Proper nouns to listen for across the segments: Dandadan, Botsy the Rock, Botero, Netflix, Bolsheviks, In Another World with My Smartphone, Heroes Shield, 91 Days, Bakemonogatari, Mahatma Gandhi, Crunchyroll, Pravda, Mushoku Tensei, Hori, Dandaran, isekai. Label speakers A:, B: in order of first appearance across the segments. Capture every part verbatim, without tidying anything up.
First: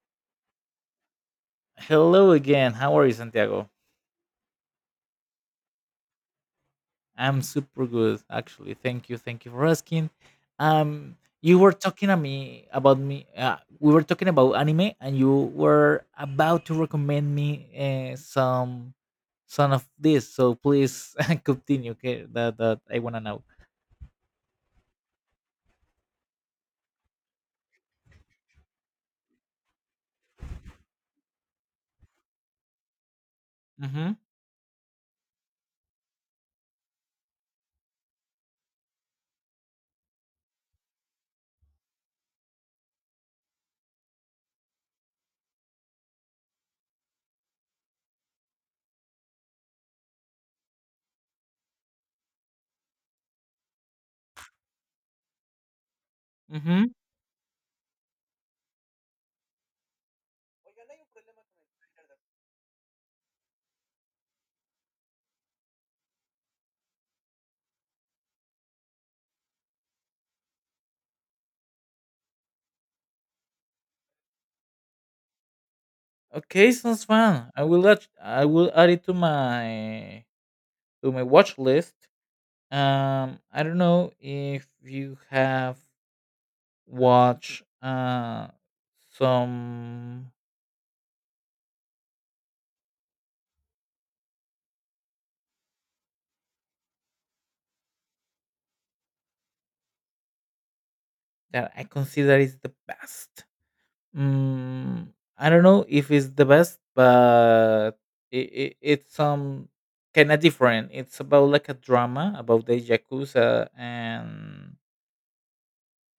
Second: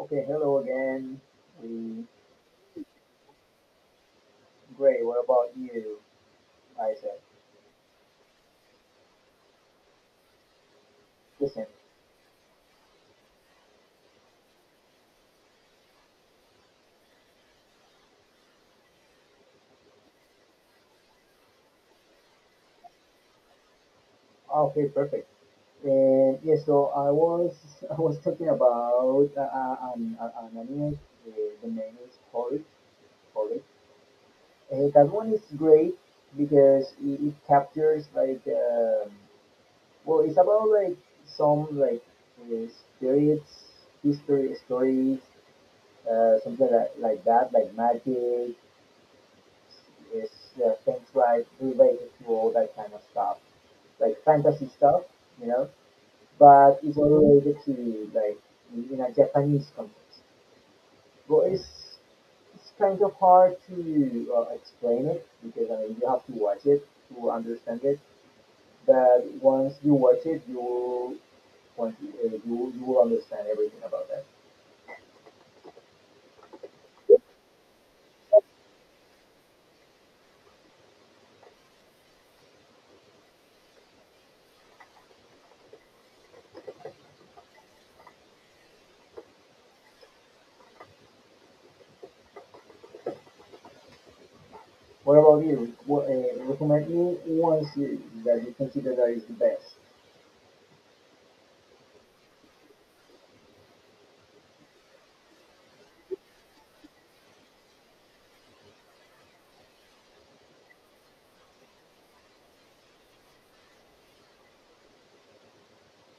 A: Okay, hello again. We
B: Hello again. How are you, Santiago?
A: Great. What about you, Isaac?
B: I'm super good, actually. Thank you. Thank you for asking. Um, you
A: Listen.
B: were talking to me about me. Uh, we were talking about anime, and you were about to recommend me uh, some some of this. So please continue. Okay, that that I wanna know.
A: Okay, perfect. And yes, so I was I was talking about uh, uh, an, uh, an anime. Uh, the name is Hori. Hori.
B: Mhm.
A: Uh, that one is great because it, it captures like um, well, it's about like some like uh, spirits, history stories, uh, something like, like that, like magic is uh, things like related to all that kind of stuff, like fantasy stuff, you know, but
B: Mhm.
A: it's all related to like in in a Japanese context. But it's it's kind of hard to uh, explain it because I mean you have to watch it to understand it. But once you watch it, you'll once you, uh, you you will understand everything about that.
B: Okay, sounds fun. I will add, I will add it to my to my watch list. Um, I don't know if you have watch uh, some
A: What about you? What, uh, recommend me one series that you consider that is the best.
B: that I consider is the best. Mm, I don't know if it's the best, but it, it, it's um kind of different. It's about like a drama about the yakuza and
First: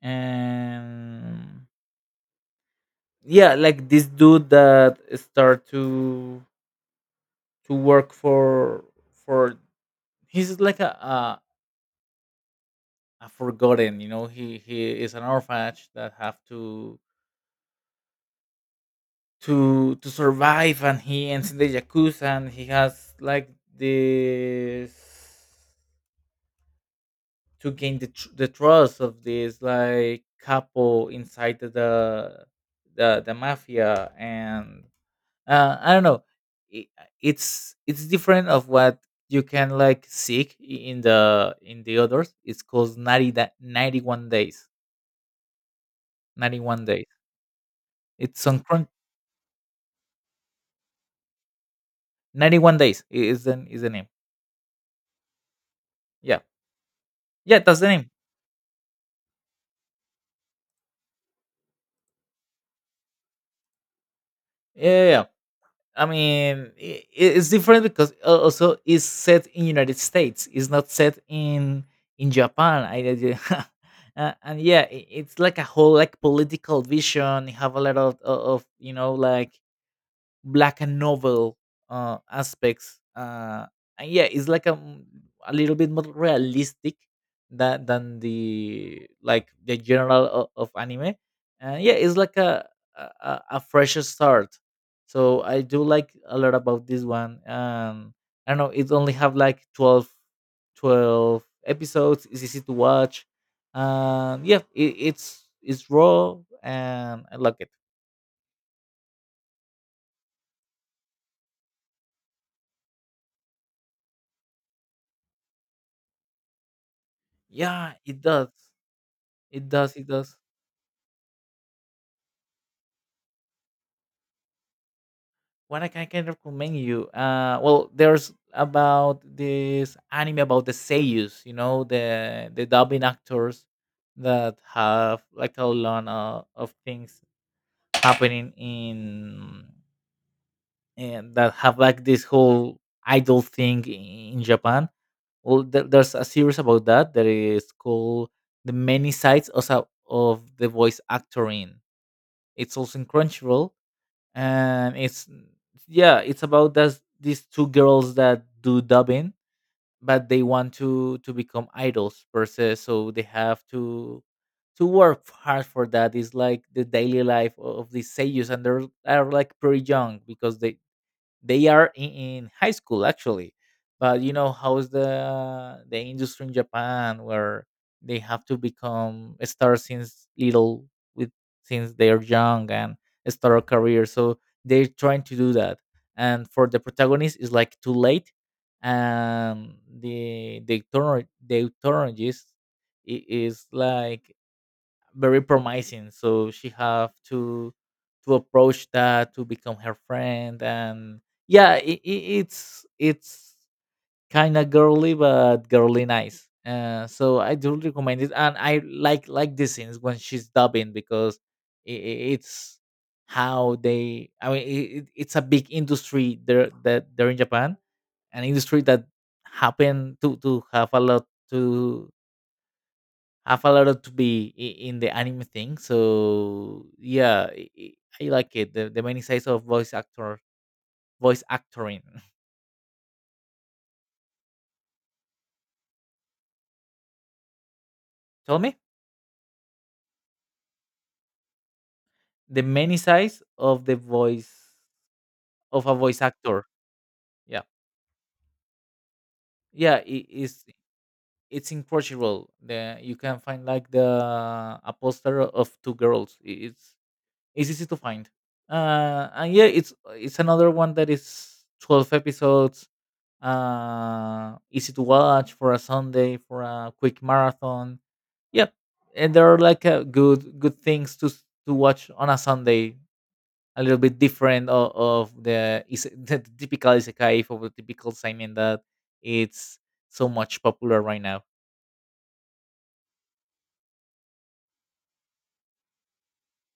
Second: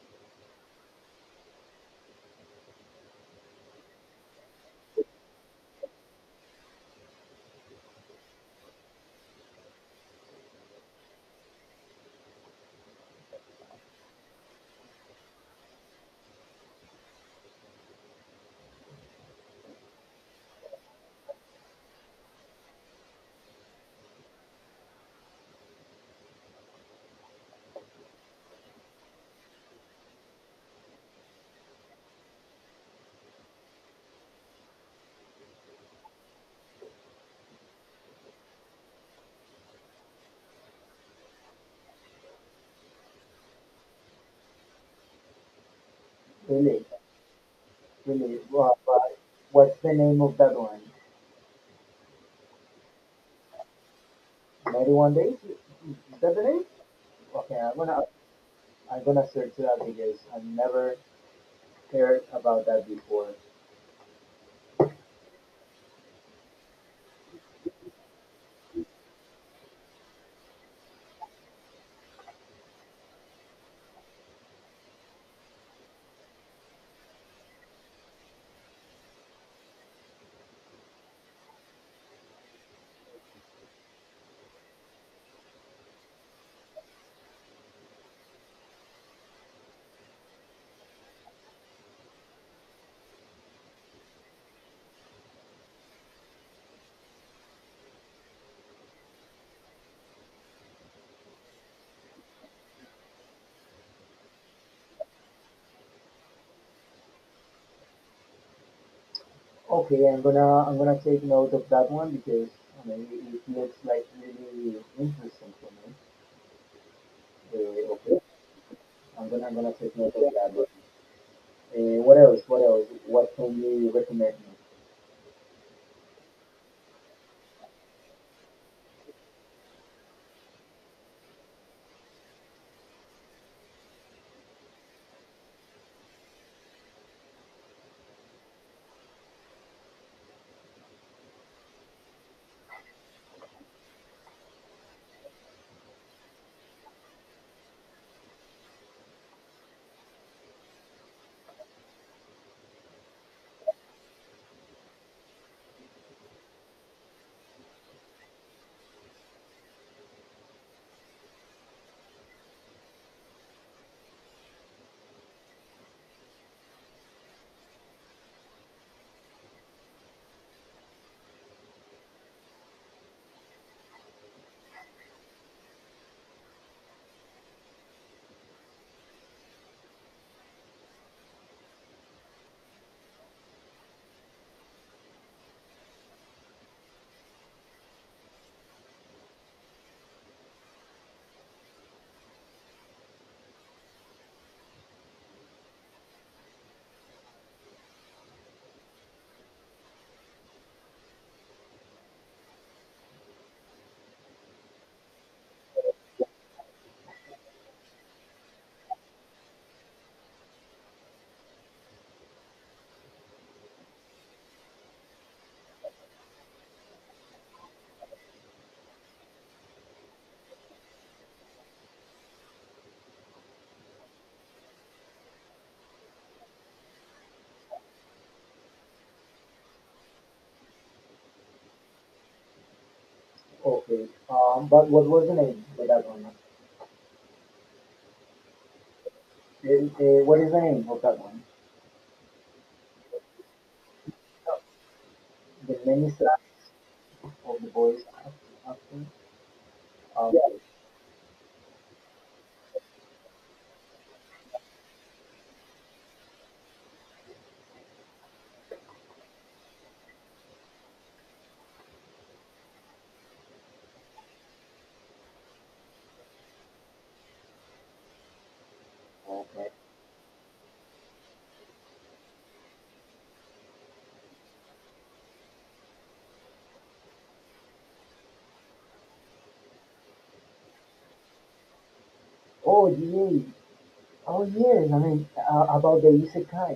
B: and yeah, like this dude that start to to work for for he's like a, a a forgotten, you know, he he is an orphanage that have to to to survive, and he ends in the yakuza, and he has like this to gain the, tr- the trust of this like couple inside the the, the, the mafia, and uh, I don't know it, it's it's different of what you can like seek i- in the in the others. It's called 90 da- ninety-one days. ninety-one
A: Really?
B: days.
A: Really
B: It's on
A: well,
B: crunch.
A: but what's the name of that one?
B: ninety-one days i- is the, is the name.
A: ninety-one Days? Is that
B: Yeah,
A: the name? Okay,
B: yeah,
A: I'm
B: that's the
A: gonna
B: name.
A: I'm gonna search that because I've never heard about that before.
B: Yeah, yeah, yeah. I mean, i- i- it's different because al- also it's set in United States. It's not set in in Japan. I, I- did- uh, and yeah, i- it's like a whole like political vision. You have a lot of o- of you know like black and novel uh, aspects. Uh, and yeah, it's like a, m- a little bit more realistic than than the like the general o- of anime. And yeah, it's like a a, a a fresh start. So I do like a lot about this one. Um, I don't know, it only have like twelve twelve episodes. It's easy to watch. Um, yeah, it, it's it's raw and I like it.
A: Okay, I'm gonna I'm gonna take note of that one because I mean it, it looks like really interesting for me. Uh,
B: Yeah, it
A: okay,
B: does.
A: I'm gonna I'm
B: It
A: gonna
B: does,
A: take
B: it
A: note of
B: does.
A: that one. Uh, what else? What else? What can you recommend me?
B: What I can, I can recommend you, uh, well, there's about this anime about the seiyus, you know, the the dubbing actors that have like a lot of, of things happening in and that have like this whole idol thing in Japan. Well, there, there's a series about that that is called "The Many Sides also of the Voice Actoring." It's also in Crunchyroll, and it's yeah it's about this, these two girls that do dubbing, but they want to to become idols per se, so they have to to work hard for that. It's like the daily life of these seiyus, and they're are like pretty young because they they are in, in high school actually. But you know how is the the industry in Japan, where they have to become a star since little, with since they are young, and start a career, so they're trying to do that. And for the protagonist it's like too late. And the the turn the turn is is like very promising, so she have to to approach that to become her friend. And yeah, it, it's it's kind of girly, but girly nice. uh, so I do recommend it, and I like like the scenes when she's dubbing, because i i- it's how they. I mean, it, it- it's a big industry there that they're in Japan. An industry that happen to to have a lot to have a lot of to be i- in the anime thing. So yeah, I, I I like it. The, the many sides of voice actor voice actoring.
A: Okay, um, but what was the name of that one?
B: Tell me
A: Uh, uh, what is the name of that one?
B: the many sides of the voice
A: The
B: of a
A: many
B: voice
A: stars
B: actor.
A: of
B: Yeah,
A: the boys often.
B: yeah, it
A: Um, yes.
B: is. It's incredible. The you can find like the a poster of two girls. I- It's it's easy to find. Uh, and yeah, it's it's another one that is twelve episodes, uh, easy to watch for a Sunday, for a quick marathon. Yep, and there are
A: Okay.
B: like uh, good good things to s- to watch on a Sunday. A little bit different of, of the, is- the typical isekai or the typical seinen that it's so much popular right now.
A: Oh, yeah. Oh, yes. I mean, uh, about the isekai,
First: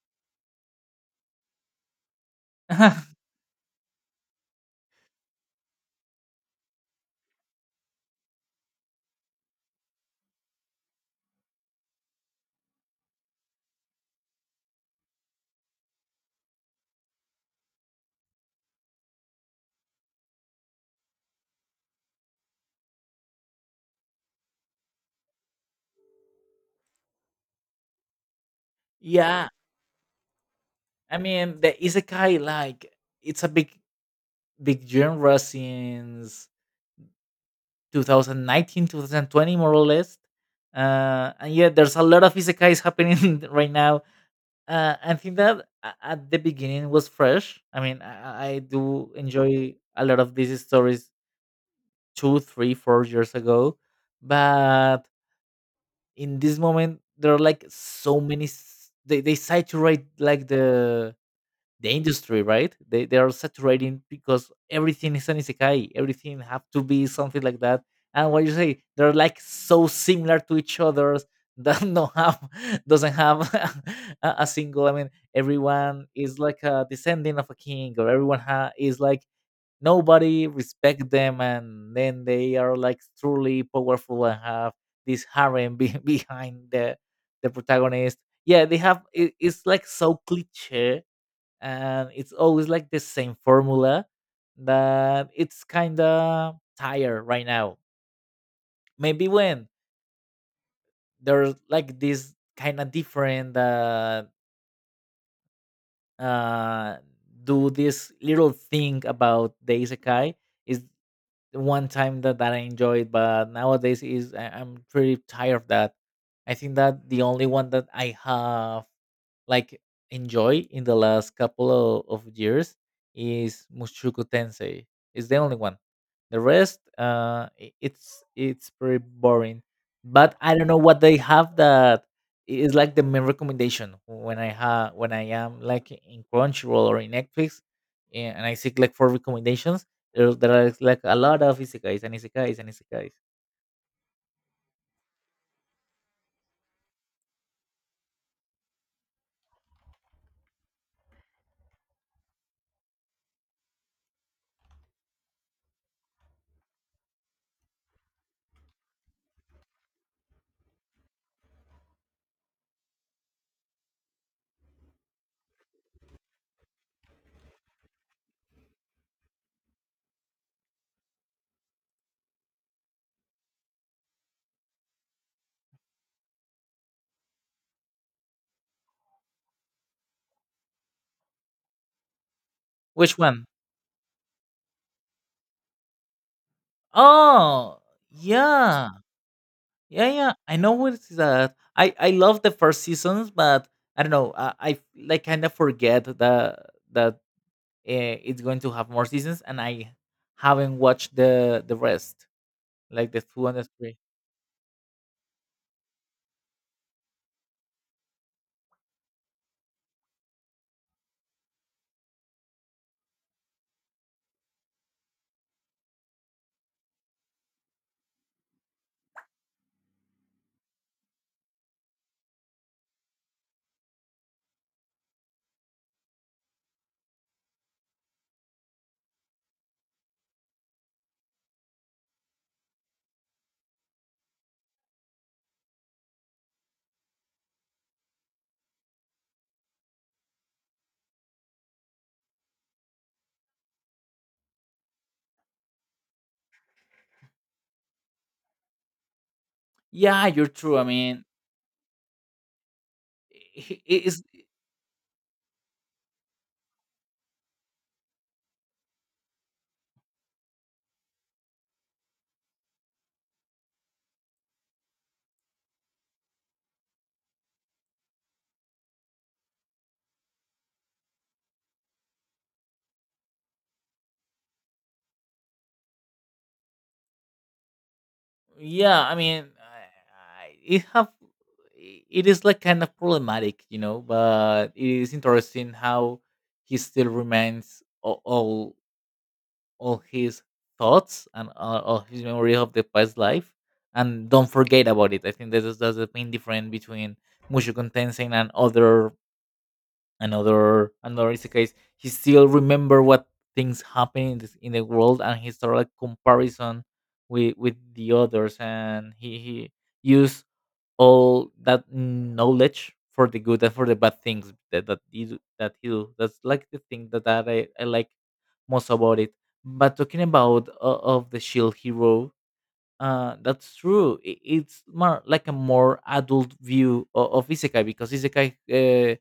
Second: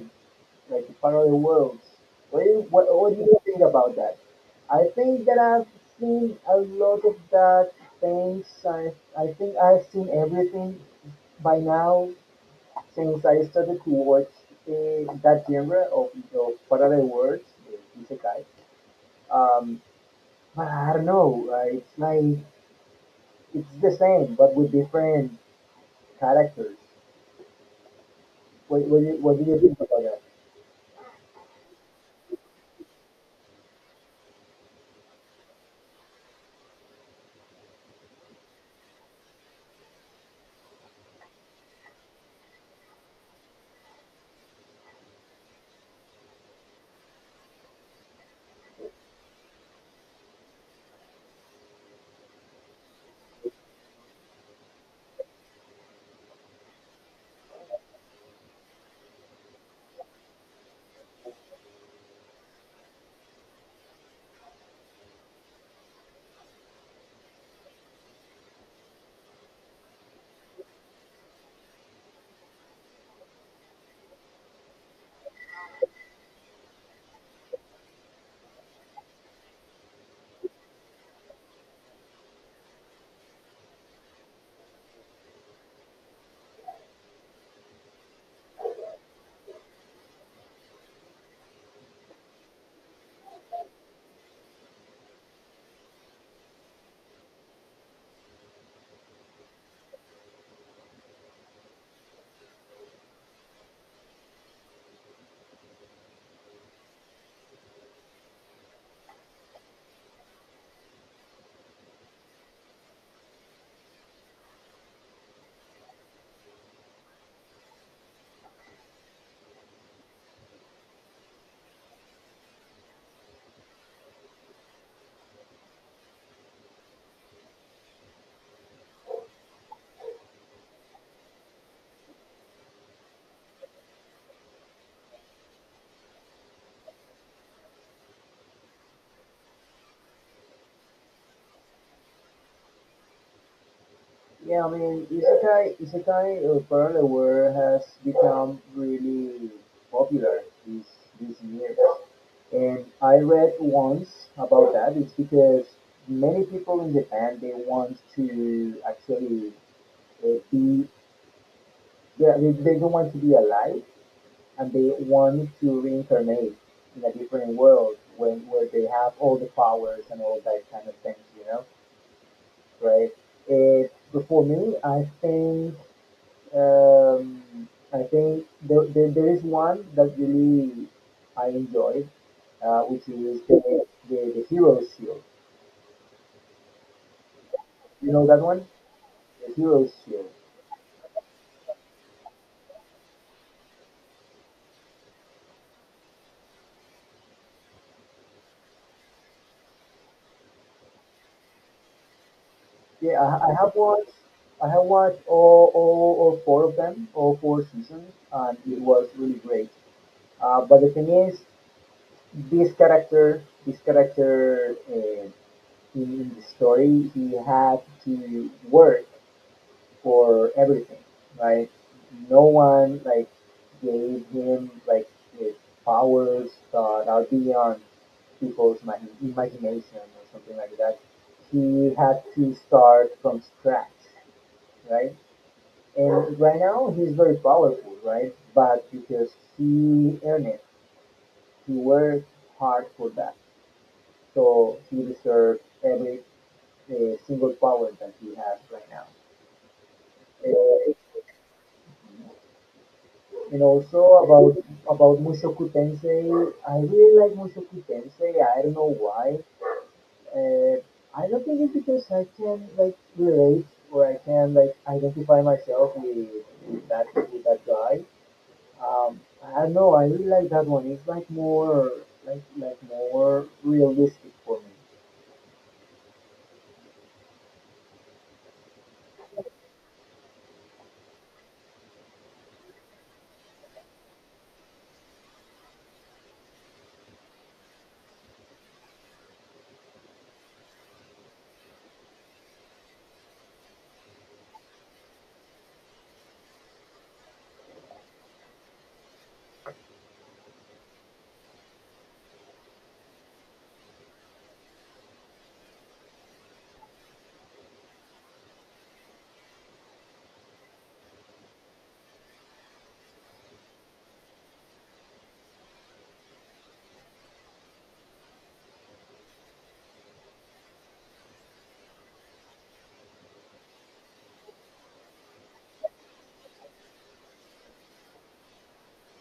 A: like the parallel worlds. What do, you, what, what do you think about that? I think that I've seen a lot of that things. I, I think I've seen everything by now since I started to watch uh, that genre of, of parallel worlds, the isekai. Um, but I don't know. Uh, it's like it's the same, but with different characters. What, what, do you, what do
B: yeah,
A: you think about that?
B: I mean the isekai like it's a big big genre since twenty nineteen two thousand twenty more or less. uh, and yeah there's a lot of isekais happening right now. uh, I think that a- at the beginning was fresh. I mean, I, I do enjoy a lot of these stories two three four years ago, but in this moment there are like so many s- they, they saturate like the the industry, right? They they are saturating because everything is an isekai. Everything have to be something like that. And what you say, they're like so similar to each other that no have doesn't have a, a single. I mean, everyone is like a descendant of a king, or everyone ha- is like nobody respect them, and then they are like truly powerful, and have this harem be- behind the the protagonist. Yeah, they have. It, it's like so cliche, and it's always like the same formula that it's kind of tired right now. Maybe when there's like this kind of different that uh, do this little thing about the isekai is the one time that, that I enjoyed, but nowadays is I, I'm pretty tired of that. I think that the only one that I have like enjoy in the last couple of, of years is Mushoku Tensei. It's the only one. The rest, uh, i- it's it's pretty boring. But I don't know what they have that is like the main recommendation when I have when I am like in Crunchyroll or in Netflix, eh, and I seek like for recommendations. there there are like a lot of isekais, and isekais, and isekais.
A: Yeah, I mean, isekai, isekai or parallel world has become really popular these these years. And I read once about that. It's because many people in Japan they want to actually uh, be they, they they don't want to be alive and they want to reincarnate in a different world when where they have all the powers and all that kind of things, you know right? It, for me, I think um, I think there, there, there is one that really I enjoyed, uh, which
B: Which
A: is
B: one?
A: the, the the Heroes Shield.
B: Oh,
A: You know that one,
B: yeah.
A: the Heroes
B: Yeah,
A: Shield.
B: yeah. I know it's that. I I love the first seasons, but I don't know. I, I like kind of forget that that uh, it's going to have more seasons, and I haven't watched the the rest, like the
A: Yeah,
B: two
A: I, I
B: and the
A: have
B: three.
A: watched I have watched all, all all four of them, all four seasons, and it was really great. Uh, but the thing is, this character, this character uh, in, in the story, he had to work for everything, right? No one like gave him like his powers that are beyond people's imagin imagination or something like that. He had to start from scratch, right? And right now he's very powerful, right? But because he earned it, he worked hard for that. So he deserves every uh, single power that he has right now.
B: Yeah, you're true. I
A: Uh,
B: mean,
A: And
B: i-
A: also
B: i- it's
A: about about Mushoku Tensei, I really like Mushoku Tensei. I don't know why. Uh, I don't think it's because I can like relate or I can like identify myself with, with that with that guy. Um, I don't know. I really like that one. It's like more like like more realistic for me.
B: yeah. I mean, I, I, it have it is like kind of problematic, you know, but it is interesting how he still remains all all, all his thoughts, and all, all his memory of the past life, and don't forget about it. I think that is that's the main difference between Mushoku Tensei and other another another is the case. He still remember what things happen in, this, in the world, and he started like comparison with with the others, and he he used all that knowledge for the good and for the bad things that that he, do- that he do. That's like the thing that, that I, I like most about it. But talking about uh, of the shield hero, uh, that's true. I- It's more like a more adult view of, of isekai, because isekai uh,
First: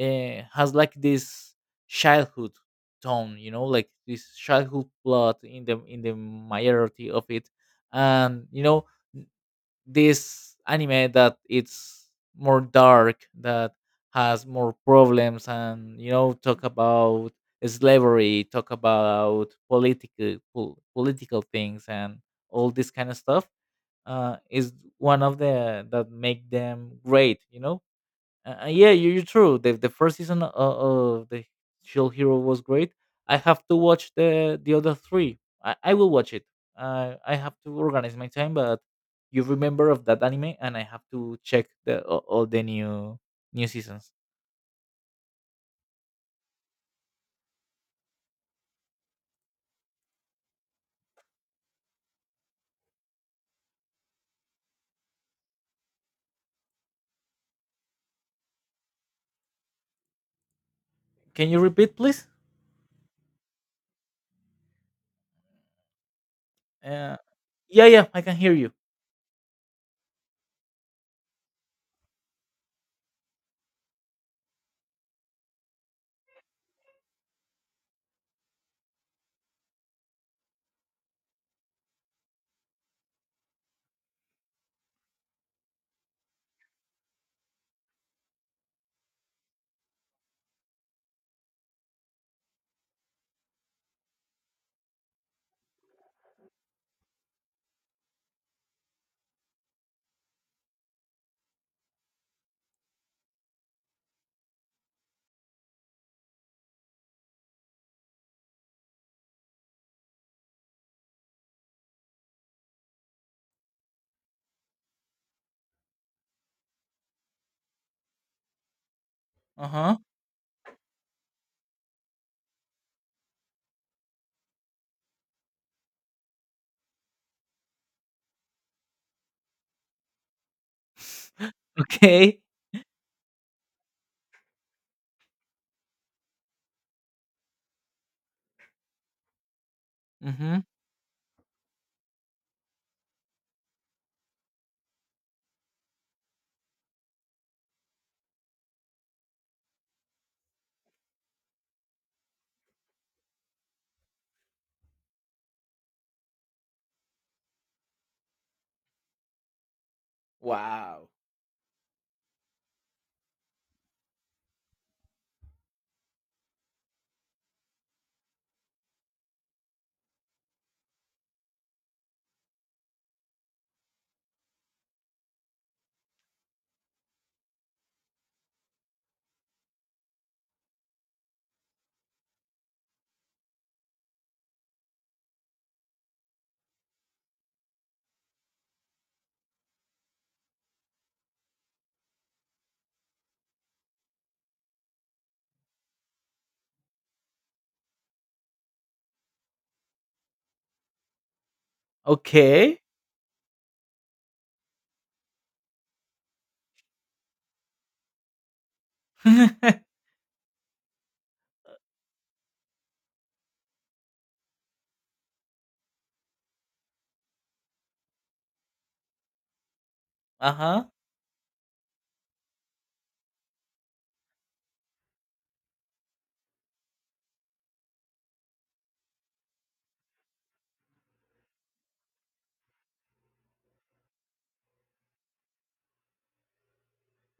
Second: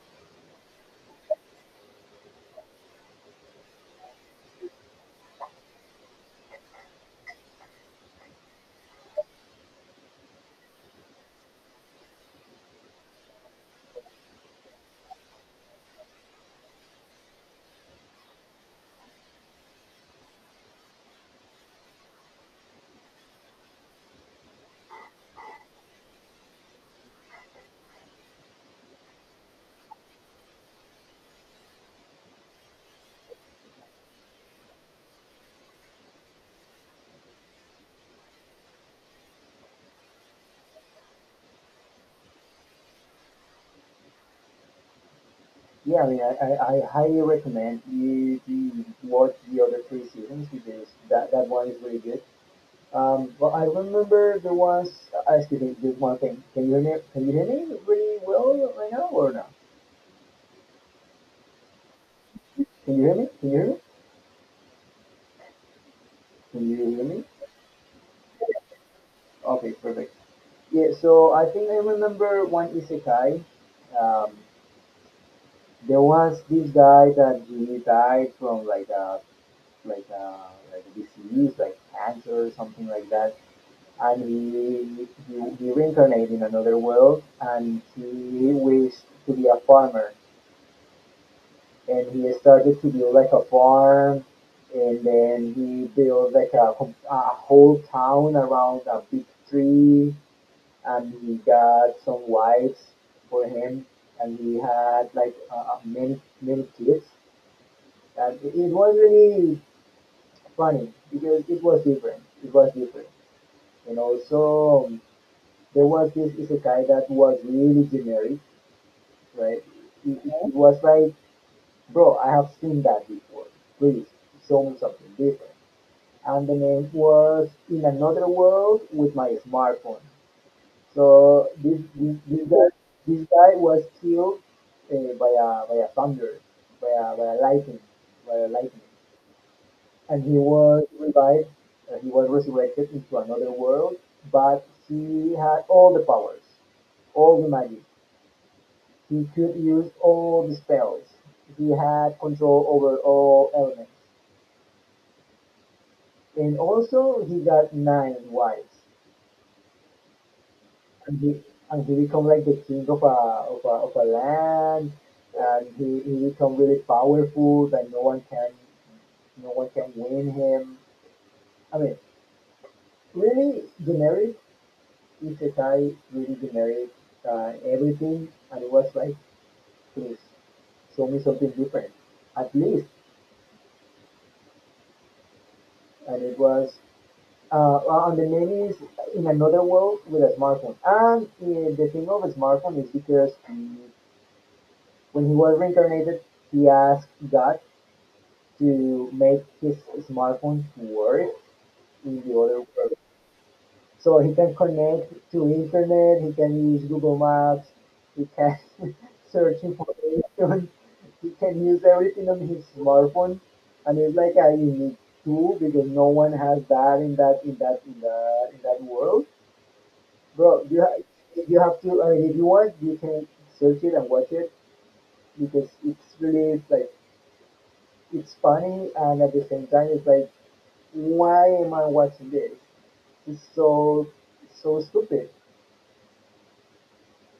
B: uh, has like this childhood tone, you know, like this childhood plot in the in the majority of it. And you know n- this anime that it's more dark, that has more problems, and you know talk about slavery, talk about political pol- political things, and all this kind of stuff uh, is one of the that make them great. You know, uh, uh, yeah, you- you're true. The the first season of, of the Shield Hero was great. I have to watch the the other three. I, I will watch it. Uh, I have to organize my time, but you remember of that anime, and I have to check the all, all the new new seasons.
A: Yeah, I mean, I, I, I highly recommend you, you watch the other three seasons because that, that one is really good. Um, well, I remember there was. Uh, excuse me. There's one thing. Can you hear me? Can you hear me really well right now or no?
B: Can you repeat, please?
A: Can you hear me? Can you hear me? Can you hear
B: Uh,
A: me?
B: yeah, yeah, I can hear you.
A: Okay, perfect. Yeah. So I think I remember one isekai. Um, there was this guy that he died from like a like a like a disease, like cancer or something like that, and he he, he reincarnated in another world, and he wished to be a farmer and he started to build like a farm and then he built like a, a whole town around a big tree and he got some wives for him and he had like uh, uh, many many kids and it was really funny because it was different it was different and also um, there was this isekai that was really generic, right?
B: Uh huh.
A: It, it it was like, bro, I have seen that before. Please show me something different. And the name was In Another World with My Smartphone. So this this,
B: okay.
A: this guy this guy was killed uh, by a by a thunder, by a by a lightning, by a lightning, and he
B: Mm-hmm.
A: was revived. Uh, he was resurrected into another world, but he had all the powers, all the magic. He could use all the spells. He had control over all elements. And also he got nine wives,
B: Wow.
A: and he and he become like the king of a of a, of a land, and he, he become really powerful that no one can no one can win him. I mean, really generic isekai, really generic uh, everything, and it was like, please show me something different, at least. And it was Uh, well, and the name is In Another World with a Smartphone. And uh, the thing of a smartphone is because mm, when he was reincarnated, he asked God to make his smartphone work in the other
B: Okay.
A: world. So he can connect to internet, he can use Google Maps, he can search
B: uh
A: information, he can use everything on his smartphone. And it's like a unique tool because no one has that in that in that in that in that world. Bro, you
B: huh.
A: ha- you have to. I mean, if you want, you can search it and watch it because it's really like it's funny and at the same time it's like, why am I watching this? It's so so stupid.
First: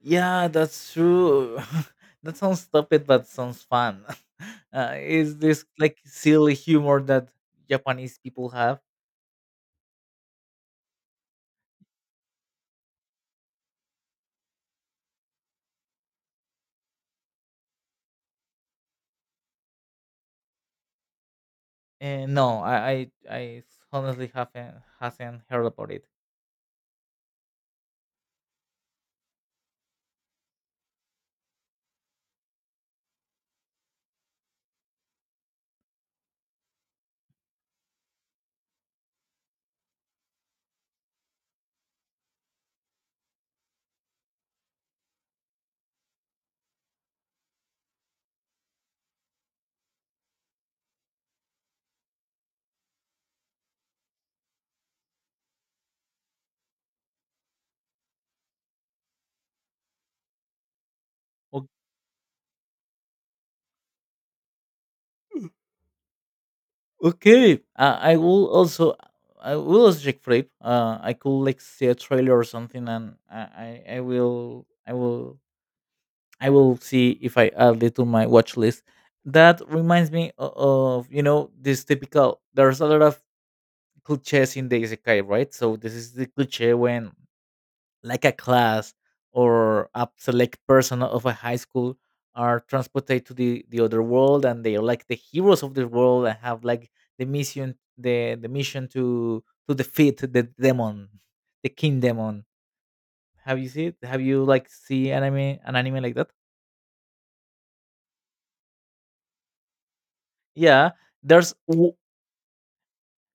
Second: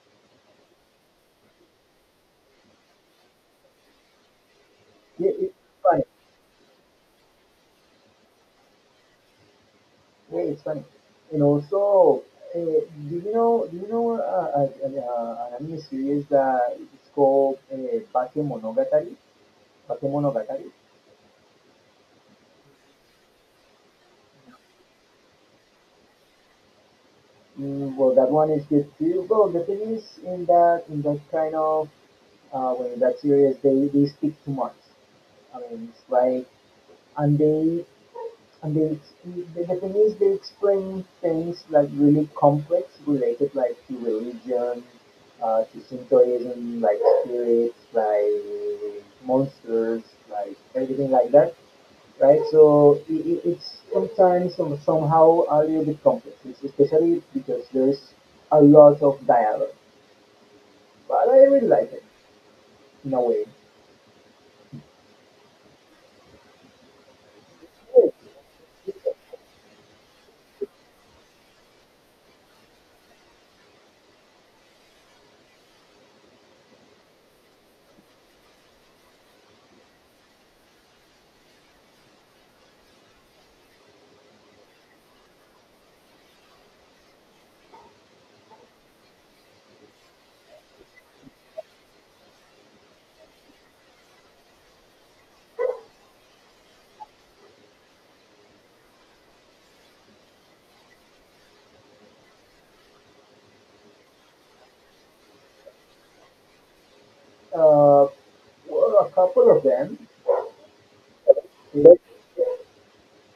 B: Yeah, that's true. that sounds stupid, but sounds fun. uh,
A: Yeah,
B: is
A: it's
B: this like
A: funny.
B: silly humor that Japanese people have?
A: Yeah, it's funny. And also, uh, do you know do you know uh, uh, uh, an anime series that it's called uh, Bakemonogatari? Bakemonogatari.
B: And no, I, I, I honestly haven't hasn't heard about it.
A: Mm, well, that one is good too. Well, the thing is, in that in that kind of uh, when that's serious, they, they speak too much, I mean, it's like and they and they the, the thing is they explain things like really complex related like to religion, uh, to Shintoism, like spirits, like monsters, like everything like that, right? So it, it, it's sometimes some, somehow a little bit complex, it's especially because there's a lot of dialogue. But I really
B: O-
A: like it in a way.
B: Okay, uh, I will also I will also check for it. Uh, I could like see a trailer or something, and I, I, I will I will I will see if I add it to my watch list. That reminds me o- of you know this typical. There's a lot of cliches in the isekai, right? So this is the cliche when like a class or a select person of a high school are transported to the, the other world, and they are like the heroes of the world, and have like the mission the, the mission to to defeat the demon, the king demon. Have you seen it? Have you like see anime an anime like that?
A: uh, well, a couple of them.
B: Yeah. There's
A: Let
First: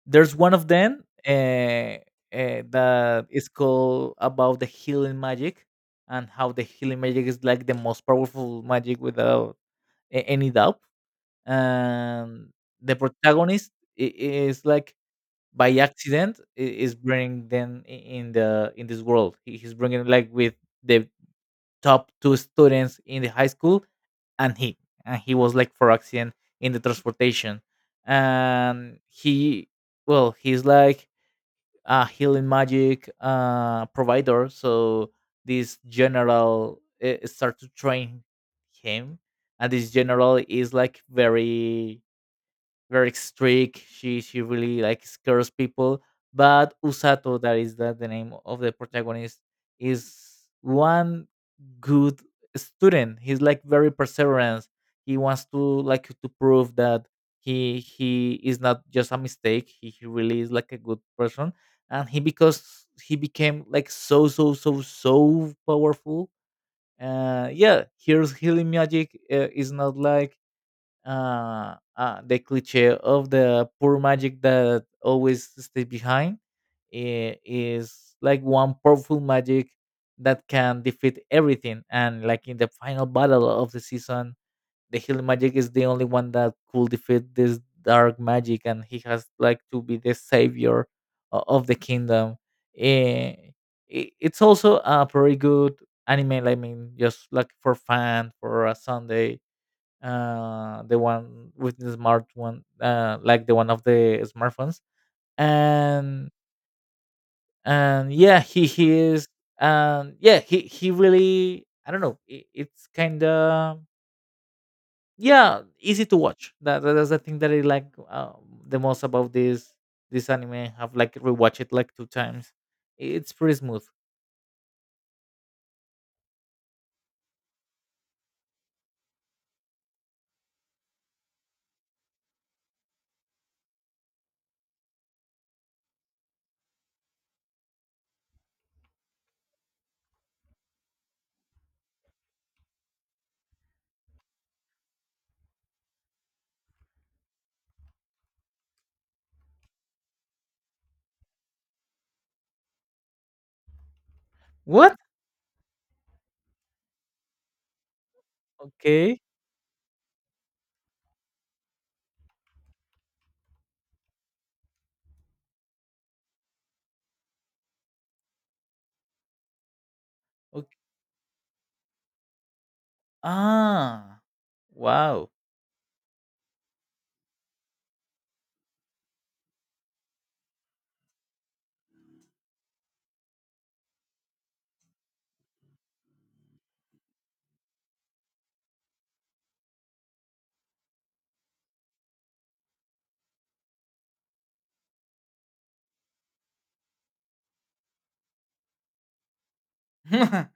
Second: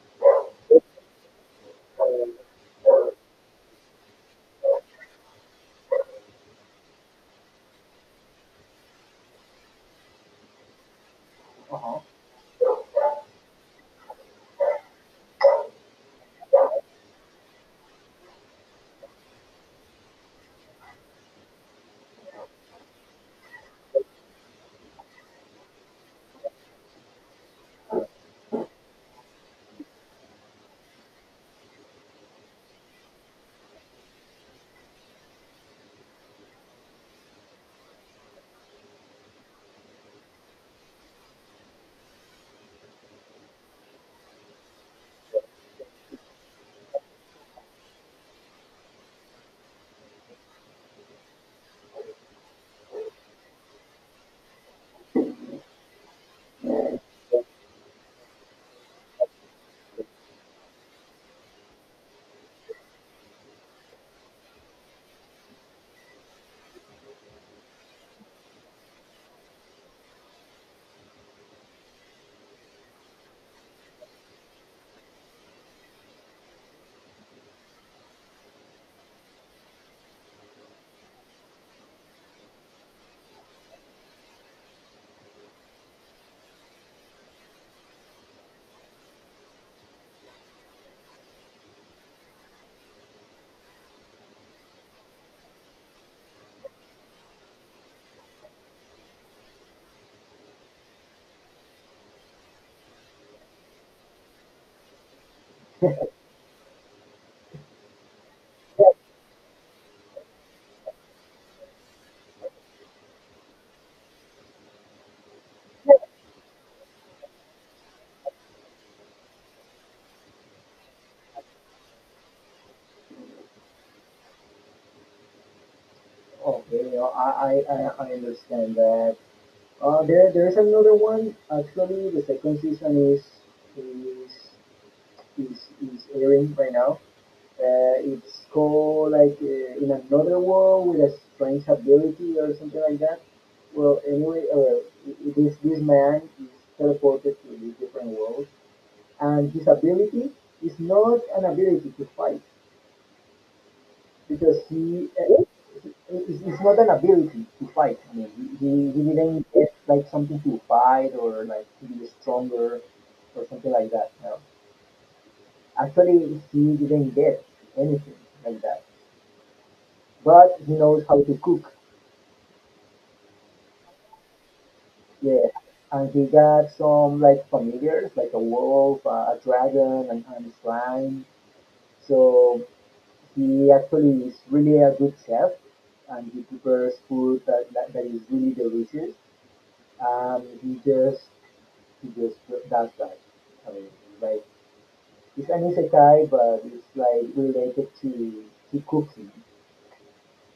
B: there's one of them uh, uh, that is called about the healing magic, and how the healing magic is like the most powerful magic without a- any doubt.
A: Uh-huh.
B: And the protagonist i- is like by accident i- is bringing them i- in the in this world. He- He's bringing like with the top two students in the high school and he and he was like for accident in the transportation and he well he's like a healing magic uh, provider. So this general uh, start to train him, and this general is like very very strict. She she really like scares people. But Usato, that is that the name of the protagonist, is one good student. He's like very perseverance. He wants to like to prove that he he is not just a mistake. He, he really is like a good person. And he because he became like so so so so powerful. Uh, yeah, here's healing magic uh, is not like uh, uh, the cliche of the poor magic that always stays behind i- is like one powerful magic that can defeat everything. And like in the final battle of the season, the healing magic is the only one that could defeat this dark magic, and he has like to be the savior o- of the kingdom. Eh, i- It's also a very good anime. Like, I mean, just like for fun for a Sunday, uh the one with the smart one uh like the one of the smartphones and and yeah he he is um yeah he he really I don't know it, it's kind of yeah easy to watch that that's the thing that I like uh, the most about this this anime. I've like rewatched it like two times. It's pretty smooth.
A: Okay, uh, I, I, I I understand that. Uh, there, there is another one. Actually, the second season is is is, is airing right now. Uh, it's called like uh, in another world with a strange ability or something like that. Well, anyway, uh, this this man is teleported to this different world, and his ability is not an ability to fight. because
B: What?
A: he uh, it's, it's not an ability to fight. I mean, he, he
B: Okay.
A: didn't get like something to fight or like to be stronger or something like that. No. Actually, he didn't get anything like that. But he
B: Okay.
A: knows how to cook.
B: Ah. Wow.
A: Yeah, and he got some like familiars, like a wolf, uh, a dragon, and, and a slime. So he actually is really a good chef, and he prepares food that, that, that is really delicious. Um, he just he just does that. I mean, like it's an isekai, but it's like related to to cooking.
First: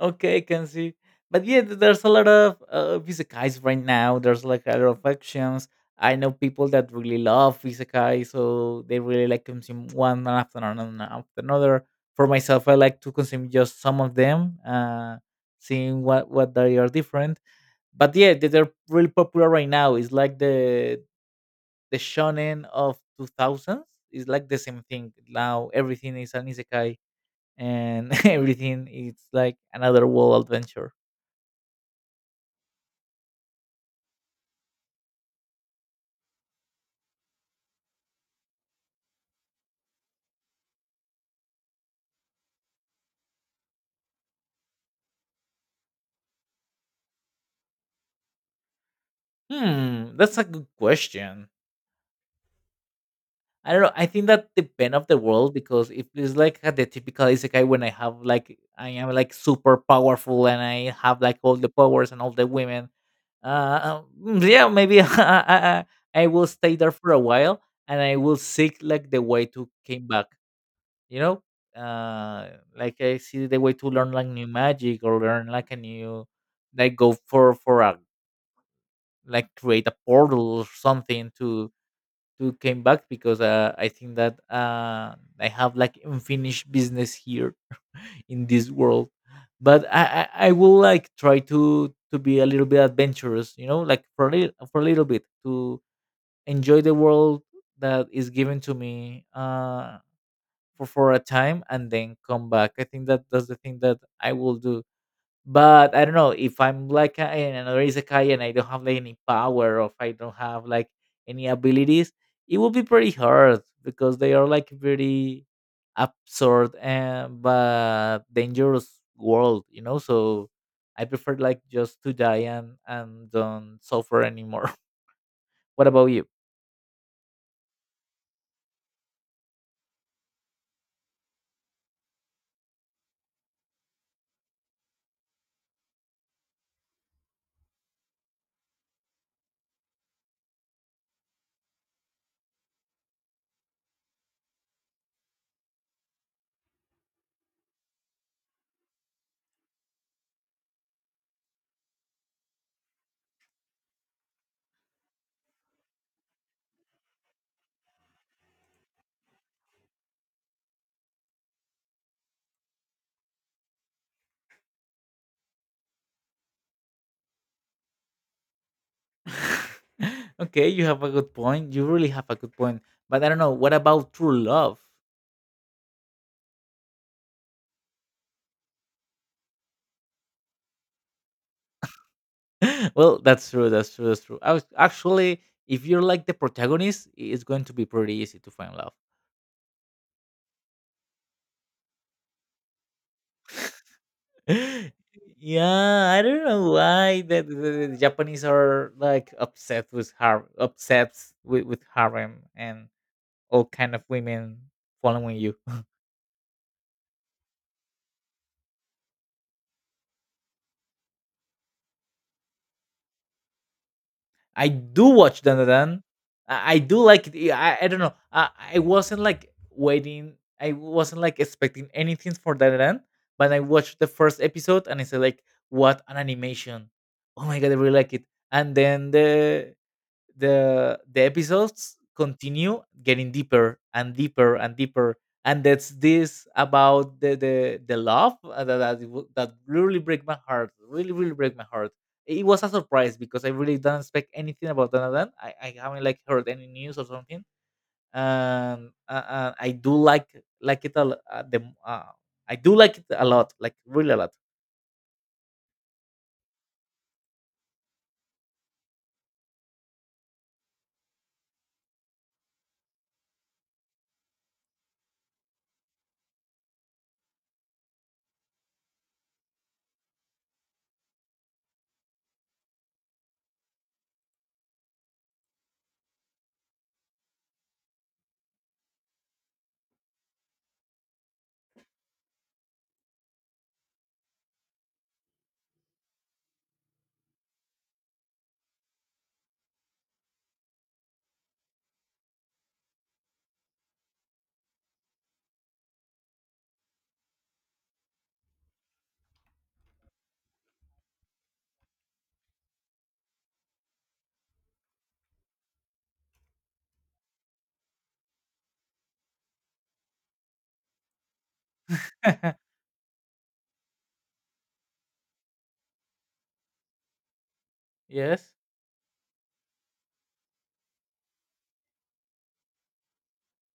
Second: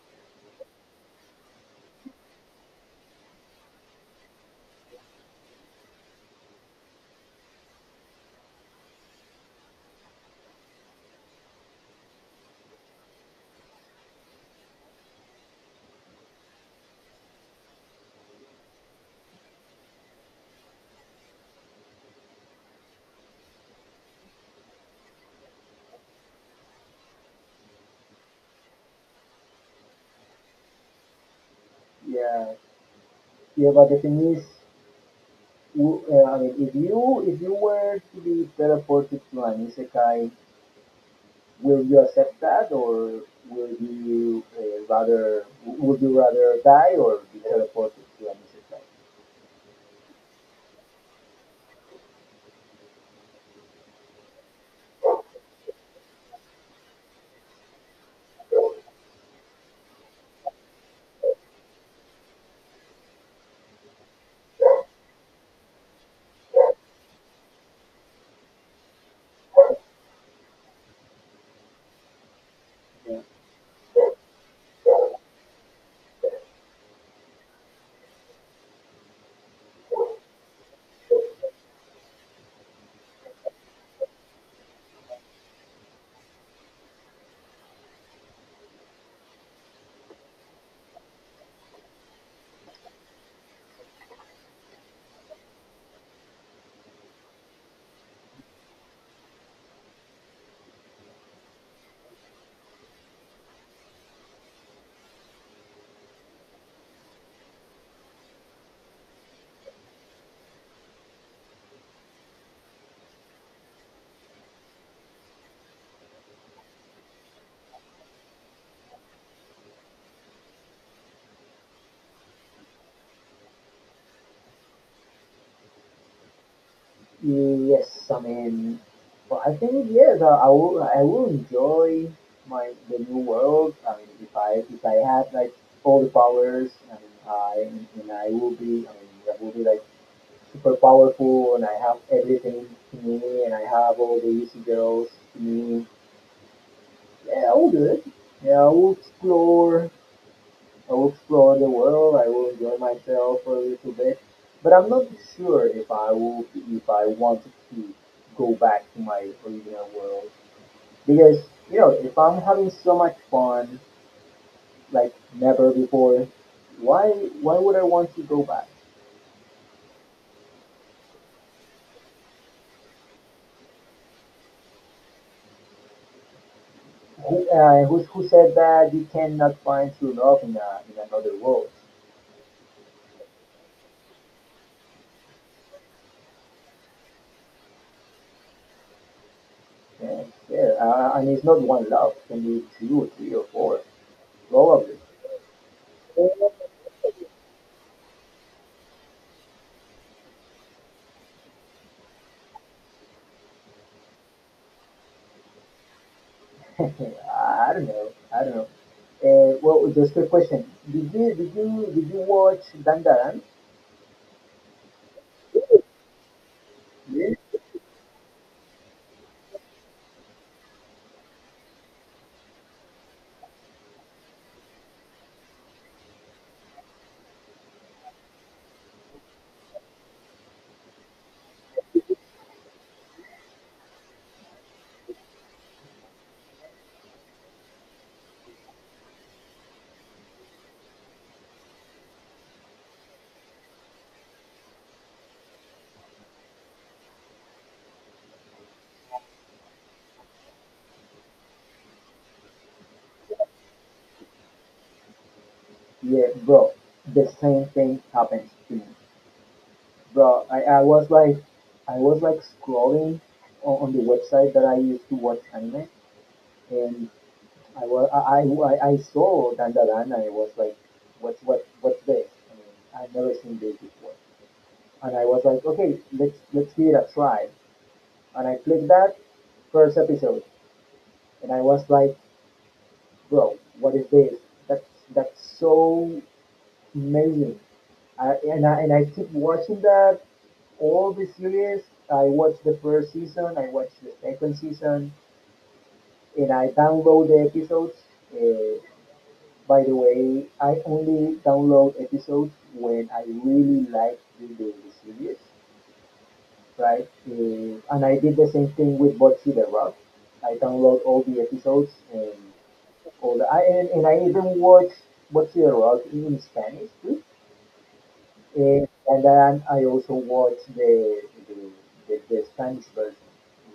B: Okay, I can see. But yeah, th- there's a lot of uh, Isekai right now. There's like a lot of actions. I know people that really love Isekai, so they really like consume one after another after another. For myself, I like to consume just some of them, uh, seeing what what they are different. But yeah, they- they're really popular right now. It's like the the shonen of two thousands. It's like the same thing now. Everything is an Isekai and everything it's like another world adventure.
A: Yeah, yeah. But the thing is, w- uh, I mean, if you if you were to be teleported to an isekai, will you accept that, or will you uh, rather would you rather die or be teleported to an isekai?
B: Hmm, that's a good question. I don't know, I think that depend of the world, because if it's like a- the typical isekai when I have like I am like super powerful and I have like all the powers and all the women. Uh mm, yeah, maybe I, I I will stay there for a while and I will seek like the way to came back, you know. Uh, like I see the way to learn like new magic or learn like a new, like go for for a, like create a portal or something to to came back because uh, I think that uh, I have like unfinished business here in this world. But I, I I will like try to to be a little bit adventurous, you know, like for a little, for a little bit to enjoy the world that is given to me, uh, for for a time and then come back. I think that that's the thing that I will do, but I don't know if I'm like uh, in another isekai and I don't have like any power, or if I don't have like any abilities, it would be pretty hard because they are like very absurd and but dangerous world, you know. So I prefer like just to die and and don't suffer anymore. What about you?
A: Yes, I mean, but I think yes, I, I will. I will enjoy my the new world. I mean, if I if I had like all the powers, I mean, I and I will be. I mean, I will be like super powerful, and I have everything to me, and I have all the easy girls to me. Yeah, I will do it. Yeah, I will explore. I will explore the world. I will enjoy myself for a little bit, but I'm not sure if I will if I want to go back to my original world because you know if I'm having so much fun like never before, why why would I want to go back?
B: Okay, you have a good point. You really have a good point. But I don't know, what about true love?
A: Who uh, who, who said that you cannot find true love in a, in another world?
B: Well, that's true. That's true. That's true. I was, actually, if you're like the protagonist, it's going to be pretty easy to find love.
A: Yeah, yeah, uh, and it's not one love. It can be two, three, or four, probably.
B: Yeah, I don't know why the, the, the the Japanese are like upset with har upsets with, with harem and all kind of women following you.
A: I don't know. I don't know. Uh, well, just a question. Did you did you did you watch Dandaran?
B: I do watch Dan Dan Dan. I I do like it.
A: Yeah.
B: Yeah, I, I don't know. I, I wasn't like waiting. I wasn't like expecting anything for Dan Dan Dan. But I watched the first episode and I said like, what an animation! Oh my god, I really like it. And then the the the episodes continue getting deeper and deeper and deeper, and that's this about the the, the love uh, that that, w- that really break my heart, really really break my heart. It was a surprise because I really don't expect anything about Donovan. i, I haven't like heard any news or something. And uh, uh, I do like like it a l- uh, the uh, I do like it a lot, like really a lot.
A: Yeah, bro. The same thing happens to me, bro. I, I was like, I was like scrolling on, on the website that I used to watch anime, and I was I I, I I saw Dandaran, and I was like, what's what what's this? I mean, I've never seen this before, and I was like, okay, let's let's give it a try, and I clicked that first episode, and I was like, bro, what is this? That's that's so amazing. I, and I and I keep watching that all the series. I watched the first season, I watched the second season, and I download the episodes. Uh, by the way, I only download episodes when I really like the, the series. Right? Uh, and I did the same thing with Botsy the Rock. I download all the episodes and all the, I, and, and I even watch Botsy the Rock in Spanish too.
B: Yes.
A: Uh, and then I also watch the the, the, the Spanish version,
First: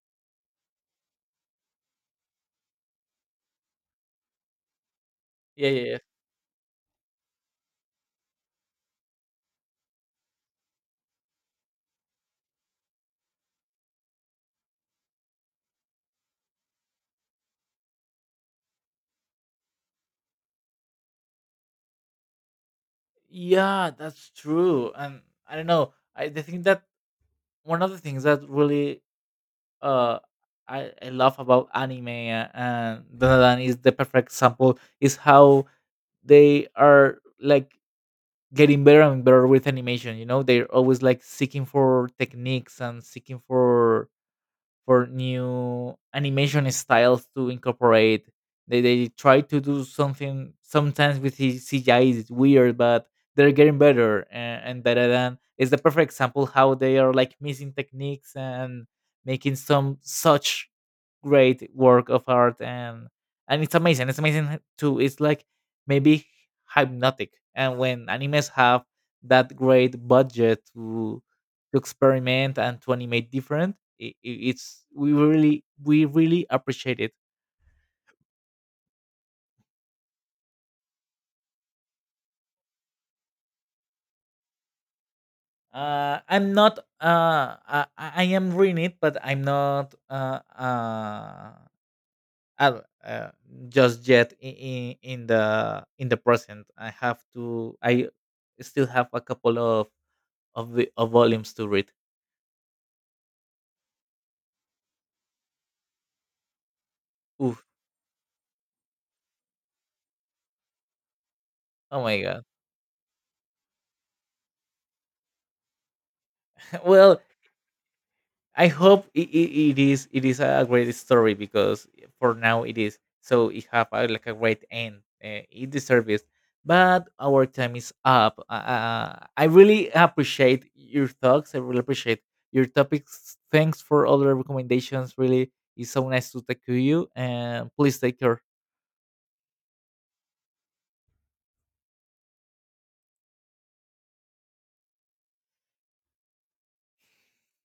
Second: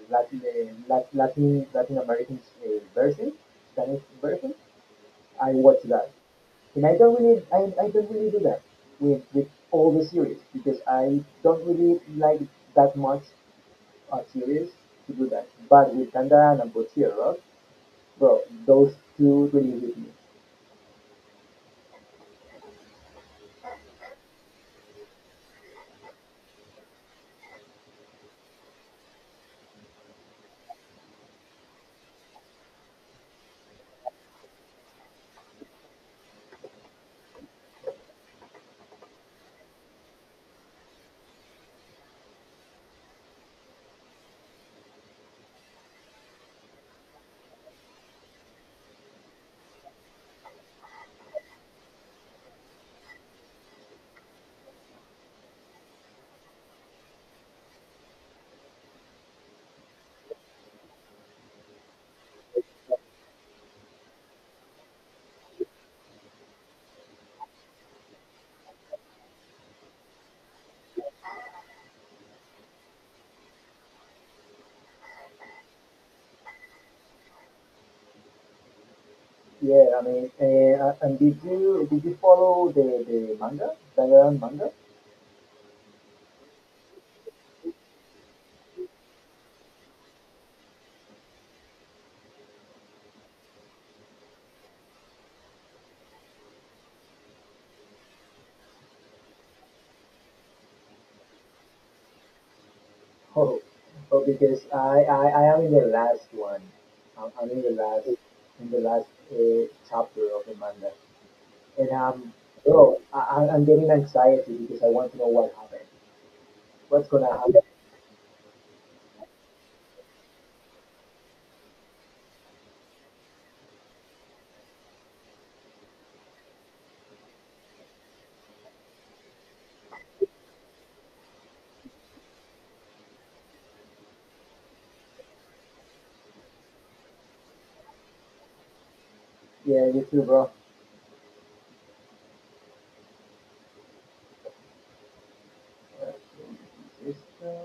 A: Latin uh, Latin Latin American uh, version, Spanish version. I
B: Yeah,
A: watch
B: yeah, yeah.
A: that, and I don't really I, I don't really do that with with all the series because I don't really like that much uh, series to do that. But with Dandara and Botero, bro, those two really hit me.
B: Yeah, that's true. And I don't know, I, the thing that one of the things that really uh I, I love about anime, uh, and Dandadan is the perfect example, is how they are like getting better and better with animation. You know, they're always like seeking for techniques and seeking for for new animation styles to incorporate. They they try to do something sometimes with the C G I is weird, but they're getting better. And, and that da da the perfect example how they are like missing techniques and making some such great work of art. and and it's amazing. It's amazing h- too. It's like maybe hypnotic. And when animes have that great budget to to experiment and to animate different, I it's we really we really appreciate it.
A: Yeah, I mean, eh, uh, and did you did you follow the, the manga, Dandaran manga?
B: Uh, I'm not. Uh, I, I I am reading it, but I'm not. Uh, uh, ad- uh, just yet in, in the in the present. I have to. I still have a couple of of the of volumes to read.
A: Oh, oh, because I, I, I am in the last one. I'm, I'm in
B: Oof.
A: the last in the last uh, chapter of the manga, and
B: Oh my
A: um,
B: god.
A: bro, I, I- I'm getting anxiety because I want to know what happened. What's
B: Well,
A: gonna happen?
B: I hope it, it, it is it is a great story because for now it is. So it have a, like a great end. Uh, it deserves it. But our time is up. Uh, uh, I really appreciate your thoughts. I really appreciate your topics. Thanks for all the recommendations. Really, it's so nice to talk to you. And please take care.
A: Yeah, you too, bro. Uh,